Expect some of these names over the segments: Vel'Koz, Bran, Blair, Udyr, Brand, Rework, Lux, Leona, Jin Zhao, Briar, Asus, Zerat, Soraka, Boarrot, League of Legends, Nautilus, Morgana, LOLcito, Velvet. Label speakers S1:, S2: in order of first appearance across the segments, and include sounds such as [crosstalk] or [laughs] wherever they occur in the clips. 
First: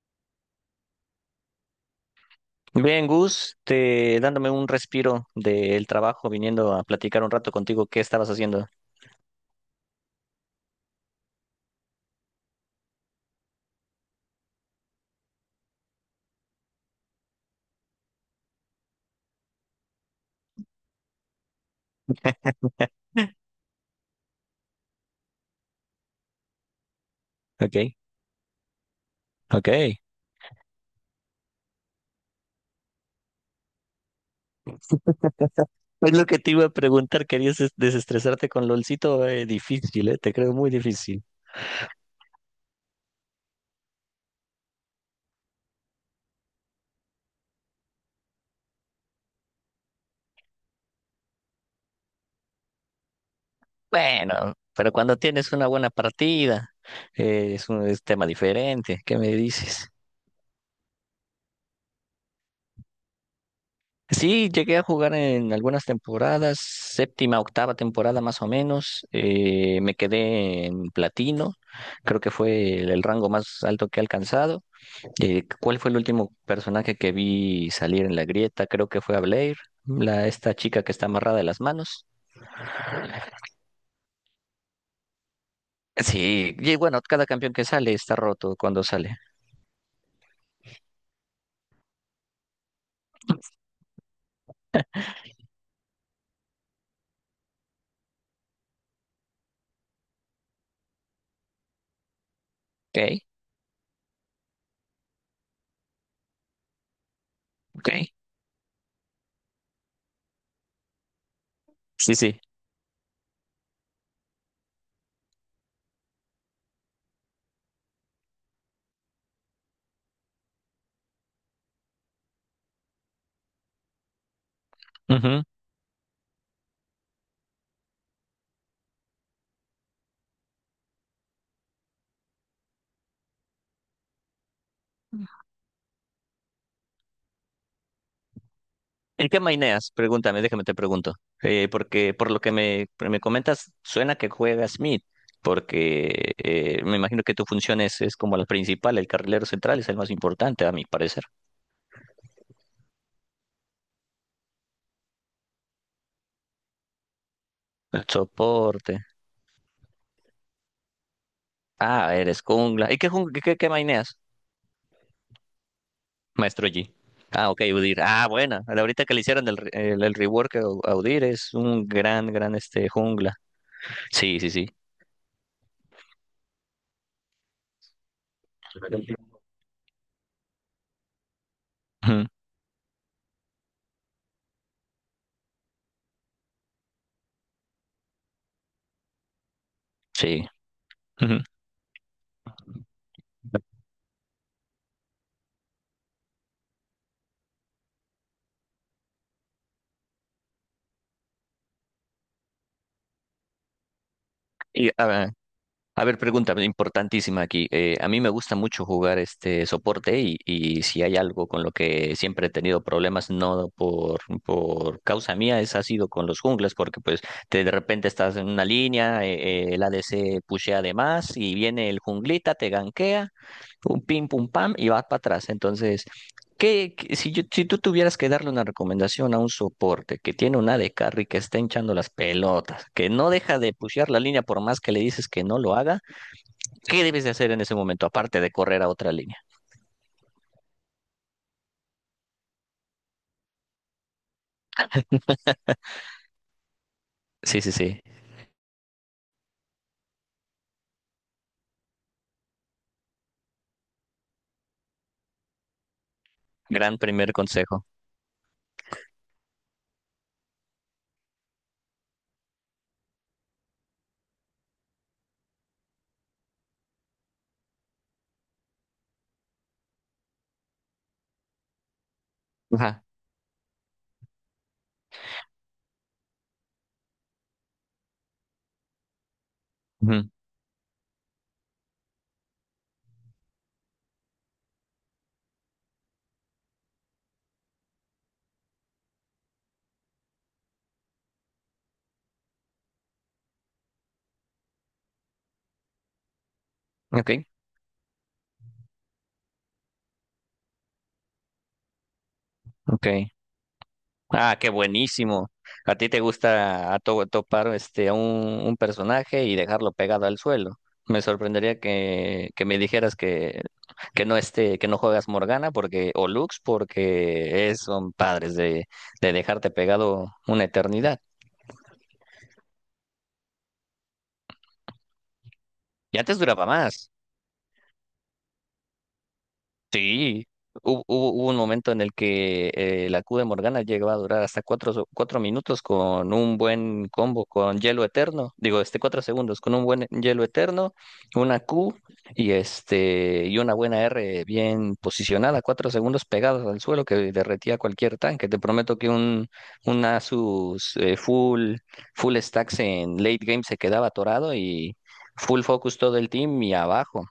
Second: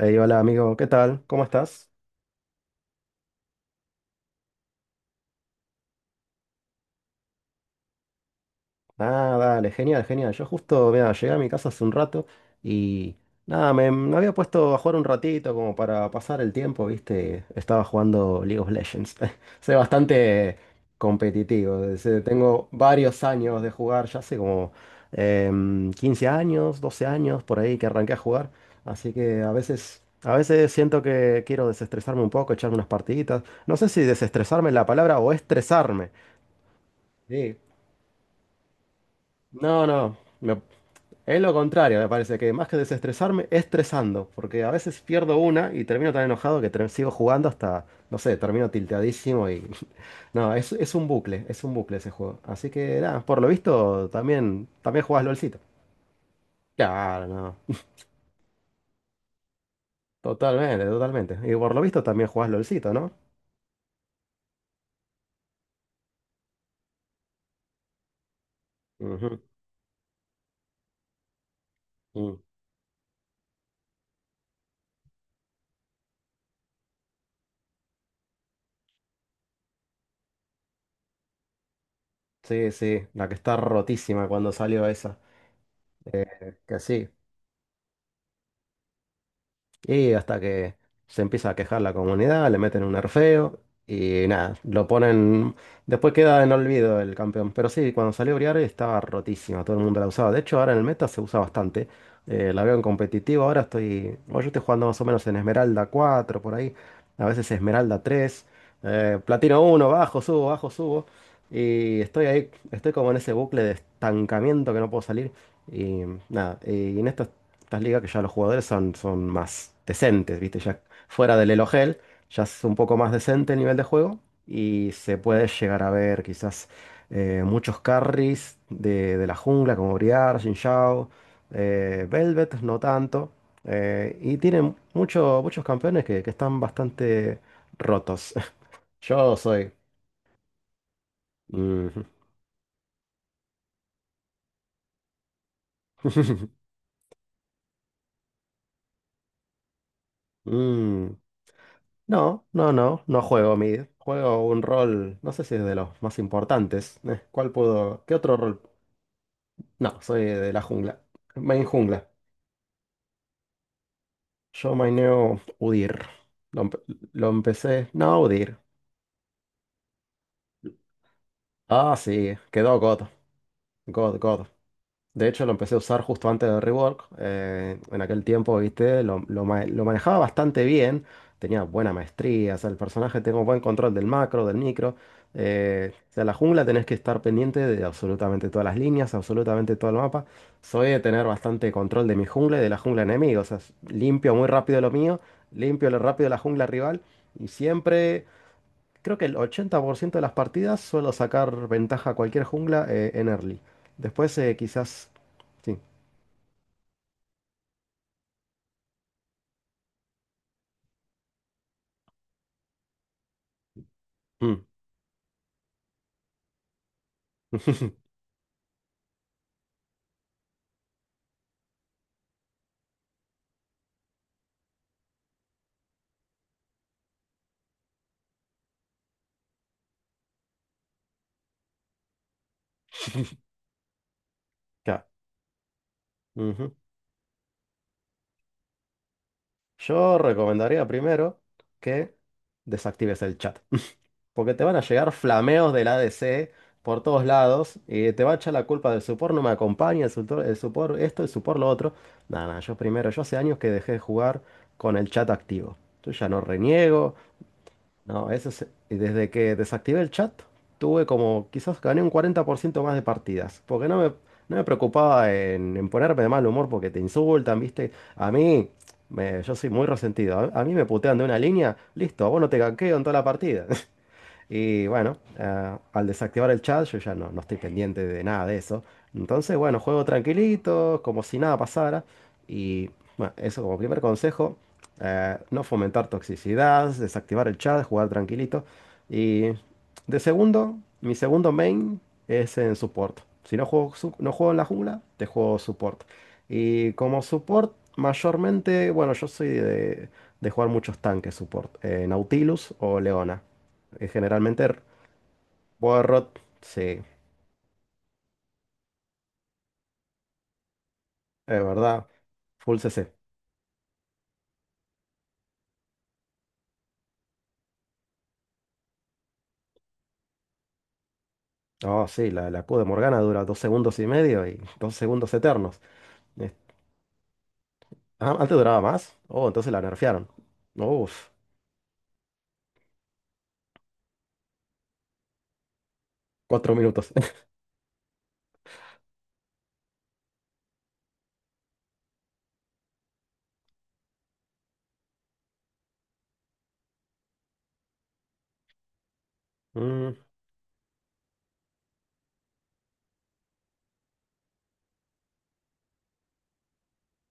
S1: Ey, hola amigo, ¿qué tal? ¿Cómo estás?
S2: Bien, Gus, te dándome un respiro del trabajo, viniendo a platicar un rato contigo, ¿qué estabas haciendo?
S1: Ah, dale, genial, genial. Yo justo, mira, llegué a mi casa hace un rato y nada, me había puesto a jugar un ratito como para pasar el tiempo, ¿viste? Estaba jugando League of Legends. [laughs] Soy bastante competitivo.
S2: [laughs]
S1: Tengo varios años de jugar, ya hace como 15 años, 12 años por
S2: Ok,
S1: ahí que arranqué a jugar. Así que a
S2: ok.
S1: veces, a veces siento que quiero desestresarme un poco, echarme unas partiditas. No sé si desestresarme es la palabra o estresarme.
S2: Es lo que te iba a preguntar,
S1: Sí.
S2: ¿querías desestresarte con LOLcito?
S1: No,
S2: Difícil,
S1: no.
S2: te creo
S1: me-
S2: muy difícil.
S1: es lo contrario, me parece que más que desestresarme, estresando. Porque a veces pierdo una y termino tan enojado que sigo jugando hasta, no sé, termino tilteadísimo y. [laughs] No, es un bucle, es un bucle ese juego. Así que nada, por lo visto
S2: Bueno,
S1: también,
S2: pero
S1: también
S2: cuando
S1: jugás
S2: tienes
S1: LOLcito.
S2: una buena partida,
S1: Claro, no.
S2: es un es tema diferente. ¿Qué me dices?
S1: Totalmente, totalmente. Y por lo visto también jugás LOLcito, ¿no?
S2: Sí, llegué a jugar en algunas temporadas, séptima, octava temporada más o menos.
S1: Ujú,
S2: Me quedé en platino, creo que
S1: mm.
S2: fue el rango más alto que he alcanzado. ¿Cuál fue el último personaje que vi salir en la grieta? Creo que fue a Blair, esta chica que está amarrada de las manos.
S1: Sí, sí, la que está rotísima cuando salió esa.
S2: Sí,
S1: Eh,
S2: y
S1: que
S2: bueno,
S1: sí.
S2: cada campeón que sale está roto cuando sale.
S1: Y hasta que se empieza a quejar la comunidad, le meten un nerfeo y nada, lo ponen. Después queda en olvido el campeón. Pero sí, cuando salió Briar estaba rotísima, todo el mundo la usaba. De hecho, ahora en el meta se usa bastante. La veo en
S2: Ok,
S1: competitivo, ahora estoy. Bueno, yo estoy jugando más o menos en Esmeralda 4 por ahí. A veces
S2: ok.
S1: Esmeralda tres, Platino uno, bajo, subo, bajo, subo. Y
S2: Sí,
S1: estoy
S2: sí.
S1: ahí, estoy como en ese bucle de estancamiento que no puedo salir. Y nada, y en esto estas ligas que ya los jugadores son más decentes, ¿viste? Ya fuera del Elo Hell, ya es un poco más decente el nivel de juego y se puede llegar a ver quizás, muchos carries de la jungla como Briar, Jin Zhao, Velvet, no tanto. Y tienen muchos campeones que están bastante rotos. [laughs]
S2: ¿En
S1: Yo
S2: qué
S1: soy...
S2: maineas? Pregúntame, déjame te pregunto.
S1: Mm.
S2: Porque por lo que me comentas, suena que juegas mid, porque
S1: [laughs]
S2: me imagino que tu función es como la principal, el carrilero central es el más importante, a mi
S1: Mm.
S2: parecer.
S1: No, no, no, no juego mid. Juego un rol, no sé si es de los más importantes. ¿Cuál puedo?
S2: El
S1: ¿Qué otro rol?
S2: soporte.
S1: No, soy de la jungla. Main jungla.
S2: Ah, eres jungla. ¿Y qué, jung- qué, qué qué maineas,
S1: Yo maineo Udyr. Lo,
S2: maestro
S1: empe-
S2: G?
S1: lo
S2: Ah, ok,
S1: empecé.
S2: Udyr.
S1: No,
S2: Ah,
S1: Udyr.
S2: buena. Ahorita que le hicieron el rework a Udyr es un
S1: Ah,
S2: gran,
S1: sí,
S2: gran
S1: quedó God.
S2: jungla.
S1: God,
S2: Sí,
S1: God.
S2: sí, sí.
S1: De hecho, lo empecé a usar justo antes de Rework. En aquel tiempo, viste, lo manejaba bastante bien. Tenía buena
S2: Ujú.
S1: maestría. O sea, el personaje tengo buen control del macro, del micro. O sea, la jungla tenés que estar pendiente de absolutamente todas las líneas, absolutamente todo el mapa.
S2: Sí.
S1: Soy de tener
S2: Ujú.
S1: bastante control de mi jungla y de la jungla enemiga. O sea, limpio muy rápido lo mío, limpio lo rápido la jungla rival. Y siempre creo que el 80% de las partidas suelo sacar ventaja a cualquier jungla, en early. Después,
S2: Y, a
S1: quizás...
S2: ver,
S1: Sí.
S2: A ver, pregunta importantísima aquí. A mí me gusta mucho jugar este soporte y si hay algo con lo que siempre he tenido problemas, no por,
S1: Mm.
S2: por causa mía, es ha sido con los jungles, porque pues te de
S1: [laughs]
S2: repente estás en una línea, el ADC pushea de más y viene el junglita, te ganquea, pum, pim, pum, pam, y vas para atrás. Entonces, Si tú tuvieras que darle una recomendación a un soporte que tiene una de carry que está hinchando las pelotas, que no deja de pushear la línea por más que le
S1: Claro.
S2: dices que no lo haga?
S1: Ujú.
S2: ¿Qué debes de hacer en ese momento, aparte de correr a otra línea?
S1: Yo recomendaría primero que desactives el chat. [laughs] Porque te van a llegar flameos del ADC por todos
S2: Sí, sí,
S1: lados
S2: sí.
S1: y te va a echar la culpa del support no me acompaña, el support esto, el support lo otro. Nada, nada, yo primero, yo hace años que dejé de jugar con el chat activo. Yo ya no
S2: Gran
S1: reniego.
S2: primer consejo.
S1: No, eso es, y desde que desactivé el chat, tuve como, quizás gané un 40% más de partidas, porque no me preocupaba en ponerme de mal humor porque te insultan, ¿viste? A mí, yo soy muy resentido, a mí me putean de una línea, listo, a vos no te ganqueo en
S2: Ajá.
S1: toda la partida. [laughs] Y bueno, al desactivar el chat, yo ya no estoy pendiente de nada de eso. Entonces, bueno, juego
S2: Ujú.
S1: tranquilito, como si nada pasara. Y bueno, eso como primer consejo, no fomentar toxicidad, desactivar el chat, jugar tranquilito. Y de segundo, mi segundo main es en support. Si no juego, no juego en la jungla, te juego support. Y como
S2: Ok,
S1: support, mayormente, bueno, yo soy de jugar muchos tanques support. Nautilus o
S2: ok.
S1: Leona,
S2: Ah,
S1: generalmente
S2: qué buenísimo. ¿A ti te
S1: Boarrot, sí,
S2: gusta topar a un personaje y dejarlo pegado al suelo? Me
S1: es
S2: sorprendería
S1: verdad.
S2: que
S1: Full
S2: me
S1: CC.
S2: dijeras que no esté, que no juegas Morgana porque, o Lux porque son padres de dejarte pegado una eternidad.
S1: Oh, sí, la Q de Morgana dura 2 segundos y medio y 2 segundos eternos.
S2: Y antes
S1: Eh,
S2: duraba más.
S1: ah, antes duraba más. Oh, entonces la nerfearon.
S2: Sí, hu-
S1: Uf,
S2: hubo, hubo un momento en el que la Q de Morgana llegaba a durar hasta cuatro minutos con un
S1: cuatro
S2: buen
S1: minutos. [laughs]
S2: combo con hielo eterno, digo, 4 segundos con un buen hielo eterno, una Q y y una buena R bien posicionada, 4 segundos pegados al suelo que derretía cualquier tanque. Te prometo que un
S1: Mm,
S2: Asus full stacks en late game se quedaba atorado y full focus todo el team y abajo.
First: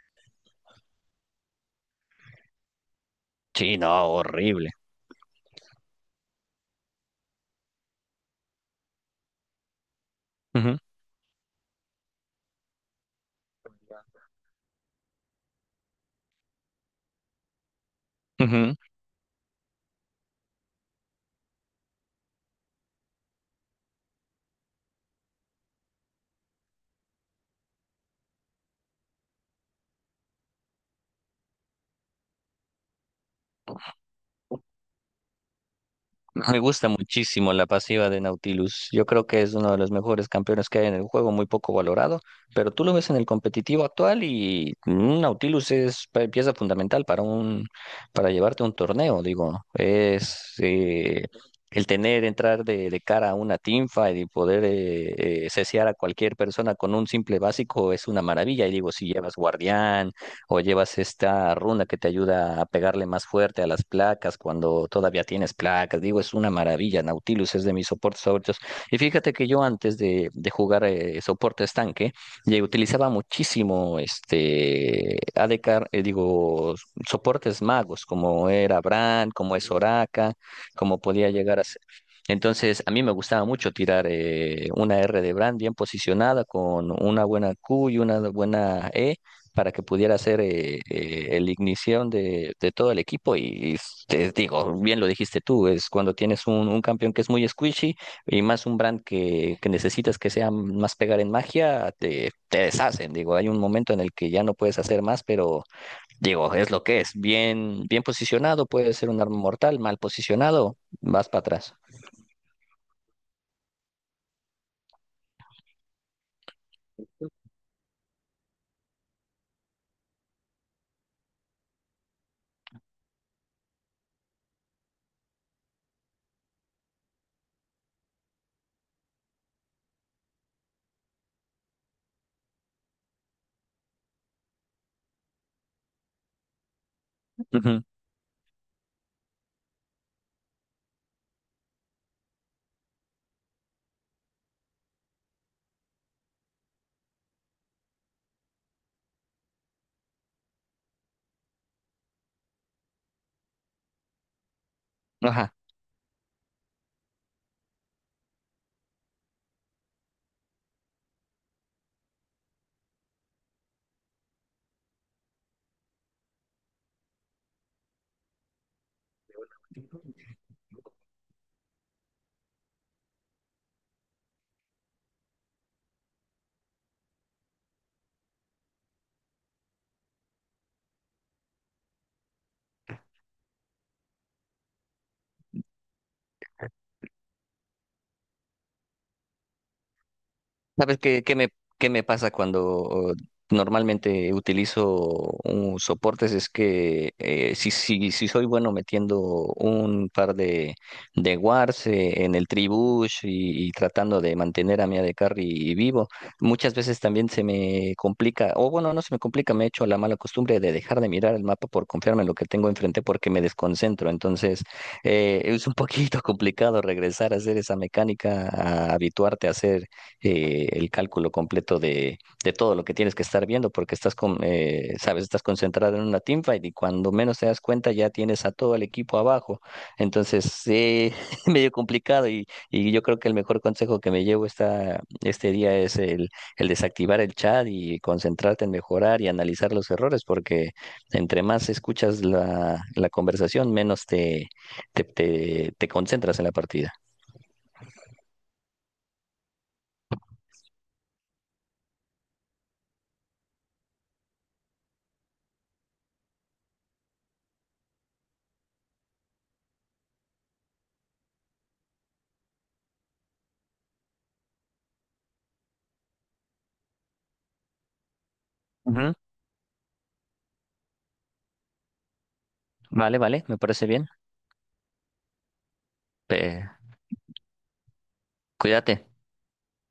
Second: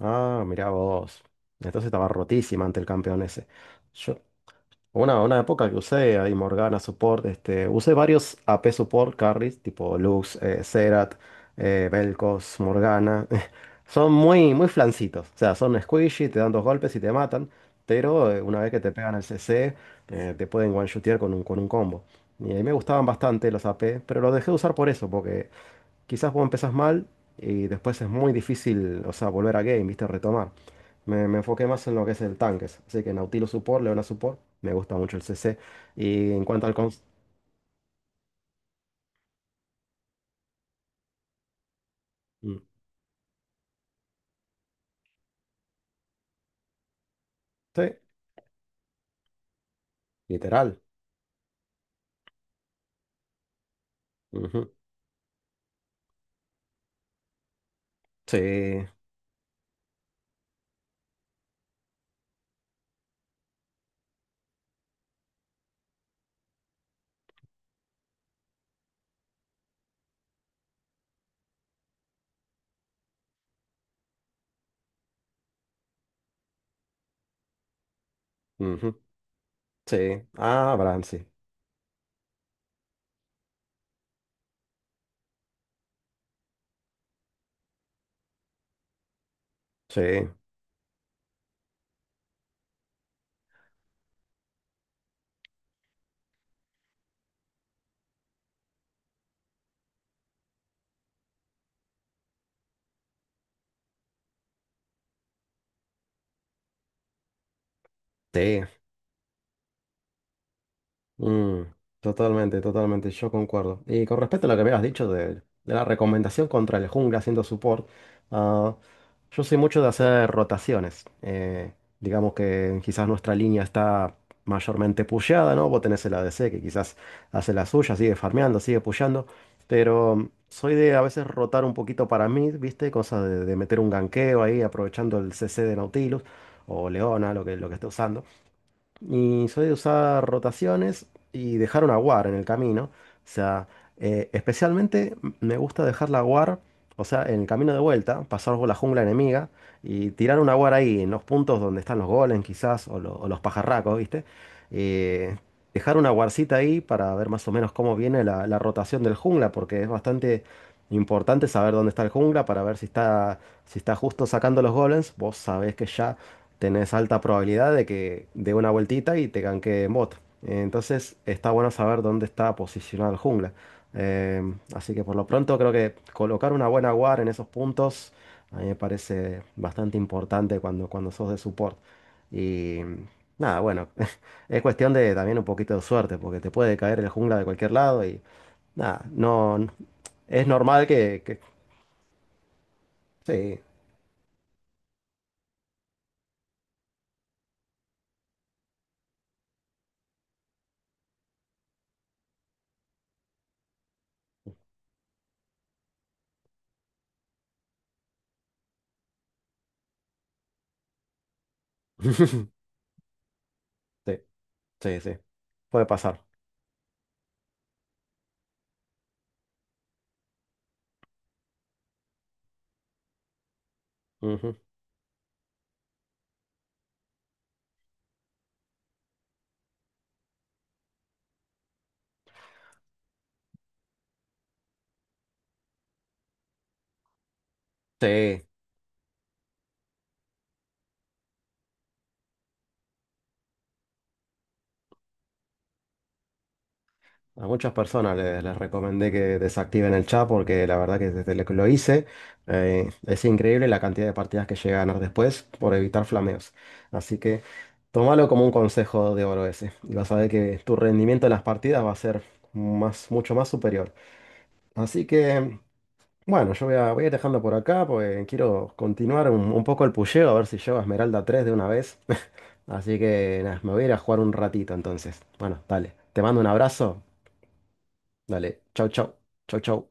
S1: ah, mirá vos. Entonces estaba rotísima ante el campeón ese.
S2: Sí, no,
S1: Yo,
S2: horrible.
S1: una época que usé ahí Morgana Support, este, usé varios AP Support carries, tipo Lux,
S2: Ujú,
S1: Zerat, Vel'Koz, Morgana. [laughs] Son muy, muy flancitos, o sea, son squishy, te dan 2 golpes y te matan, pero una vez
S2: ujú.
S1: que te pegan el CC, te pueden one-shotear con un combo. Y a mí me gustaban bastante los AP, pero los dejé de usar por eso, porque quizás vos empezás mal y después es muy difícil, o sea, volver a game, viste, retomar. Me enfoqué más en lo que es el tanques. Así que Nautilus Support, Leona Support, me gusta mucho el CC. Y en
S2: Me
S1: cuanto al
S2: gusta
S1: cons...
S2: muchísimo la pasiva de Nautilus. Yo creo que es uno de los mejores campeones que hay en el juego, muy poco valorado,
S1: Mm,
S2: pero tú lo ves en el competitivo actual y un Nautilus es pieza fundamental
S1: sí,
S2: para llevarte a un torneo, digo, es
S1: literal.
S2: el tener entrar de cara a una teamfight y poder
S1: Ujú,
S2: ceciar a cualquier persona con un simple básico es una maravilla. Y
S1: sí.
S2: digo, si llevas guardián o llevas esta runa que te ayuda a pegarle más fuerte a las placas cuando todavía tienes placas. Digo, es una maravilla. Nautilus es de mis soportes favoritos. Y fíjate que yo antes de jugar soporte estanque, ya utilizaba muchísimo ADK, digo, soportes magos, como era
S1: Ujú,
S2: Brand, como es
S1: sí.
S2: Soraka,
S1: Ah,
S2: como
S1: Bran, sí.
S2: podía llegar a ser. Entonces, a mí me gustaba mucho tirar una R de Brand bien posicionada con una buena Q y una buena E para que
S1: Sí.
S2: pudiera ser el ignición de todo el equipo. Y, te digo, bien lo dijiste tú, es cuando tienes un campeón que es muy squishy y más un brand que necesitas que sea más pegar en magia, te deshacen. Digo, hay un momento en el que ya no puedes hacer más, pero digo, es lo que es. Bien, bien
S1: Sí.
S2: posicionado, puede ser un arma mortal, mal posicionado, vas para
S1: Mm,
S2: atrás.
S1: Totalmente, totalmente, yo concuerdo. Y con respecto a lo que me habías dicho de la recomendación contra el jungla haciendo support, ah, yo soy mucho de hacer rotaciones. Digamos que quizás nuestra línea está mayormente pusheada, ¿no? Vos tenés el ADC que quizás hace la suya, sigue farmeando, sigue pusheando, pero soy de a veces rotar un poquito para mí, ¿viste? Cosa de meter un ganqueo ahí aprovechando el CC de Nautilus o Leona, lo que
S2: Ujú.
S1: esté usando. Y soy de usar rotaciones y dejar una war en el camino. O sea, especialmente me gusta dejar la war, o sea, en el camino de vuelta, pasar por la jungla enemiga y tirar una war ahí, en los puntos donde están los golems quizás, o los pajarracos, ¿viste? Eh,
S2: Ajá.
S1: Dejar una warcita ahí para ver más o menos cómo viene la rotación del jungla, porque es bastante importante saber dónde está el jungla para ver si está, justo sacando los golems. Vos sabés que ya tenés alta probabilidad de que dé una vueltita y te ganque en bot. Entonces está bueno saber dónde está posicionado el jungla. Así que por lo pronto creo que colocar una buena guard en esos puntos a mí me parece bastante importante cuando sos de support. Y nada, bueno, [laughs] es cuestión de también un poquito de suerte porque te puede caer el jungla de cualquier lado y nada, no, es normal
S2: ¿Sabes
S1: que,
S2: qué, qué
S1: que
S2: me, qué me pasa cuando
S1: sí,
S2: normalmente utilizo un soportes? Es que si soy bueno metiendo un par de wards en el tribush y tratando de mantener a mi AD Carry vivo, muchas veces también se me complica, o bueno, no se me complica, me he hecho la mala costumbre de dejar de mirar el mapa por confiarme en lo que
S1: [laughs]
S2: tengo enfrente porque me desconcentro.
S1: sí,
S2: Entonces,
S1: sí, sí,
S2: es un
S1: puede
S2: poquito [laughs]
S1: pasar.
S2: complicado regresar a hacer esa mecánica, a habituarte a hacer el cálculo completo de todo lo que tienes que estar viendo, porque estás con,
S1: Ujú.
S2: sabes, estás concentrado en una teamfight y cuando menos te das cuenta ya tienes a todo el equipo abajo. Entonces, [laughs] medio complicado y yo creo que el mejor consejo que me llevo este día es el desactivar el chat y
S1: Sí.
S2: concentrarte en mejorar y analizar los errores, porque entre más escuchas la conversación, menos te concentras en la partida.
S1: A muchas personas les recomendé que desactiven el chat porque la verdad que desde lo que lo hice, es increíble la cantidad de partidas que llegué a ganar después por evitar flameos. Así que tómalo como un consejo de oro ese y vas a ver que tu rendimiento en las partidas va a ser más, mucho más superior. Así que bueno, yo voy a ir dejando por acá porque quiero
S2: Ujú.
S1: continuar un poco el pusheo a ver si llego a Esmeralda 3 de una vez. [laughs] Así
S2: Vale,
S1: que
S2: vale, me
S1: nada, me voy a
S2: parece
S1: ir a
S2: bien.
S1: jugar un ratito entonces. Bueno, dale. Te mando un
S2: Eh,
S1: abrazo. Dale, chau,
S2: Cuídate.
S1: chau. Chau, chau.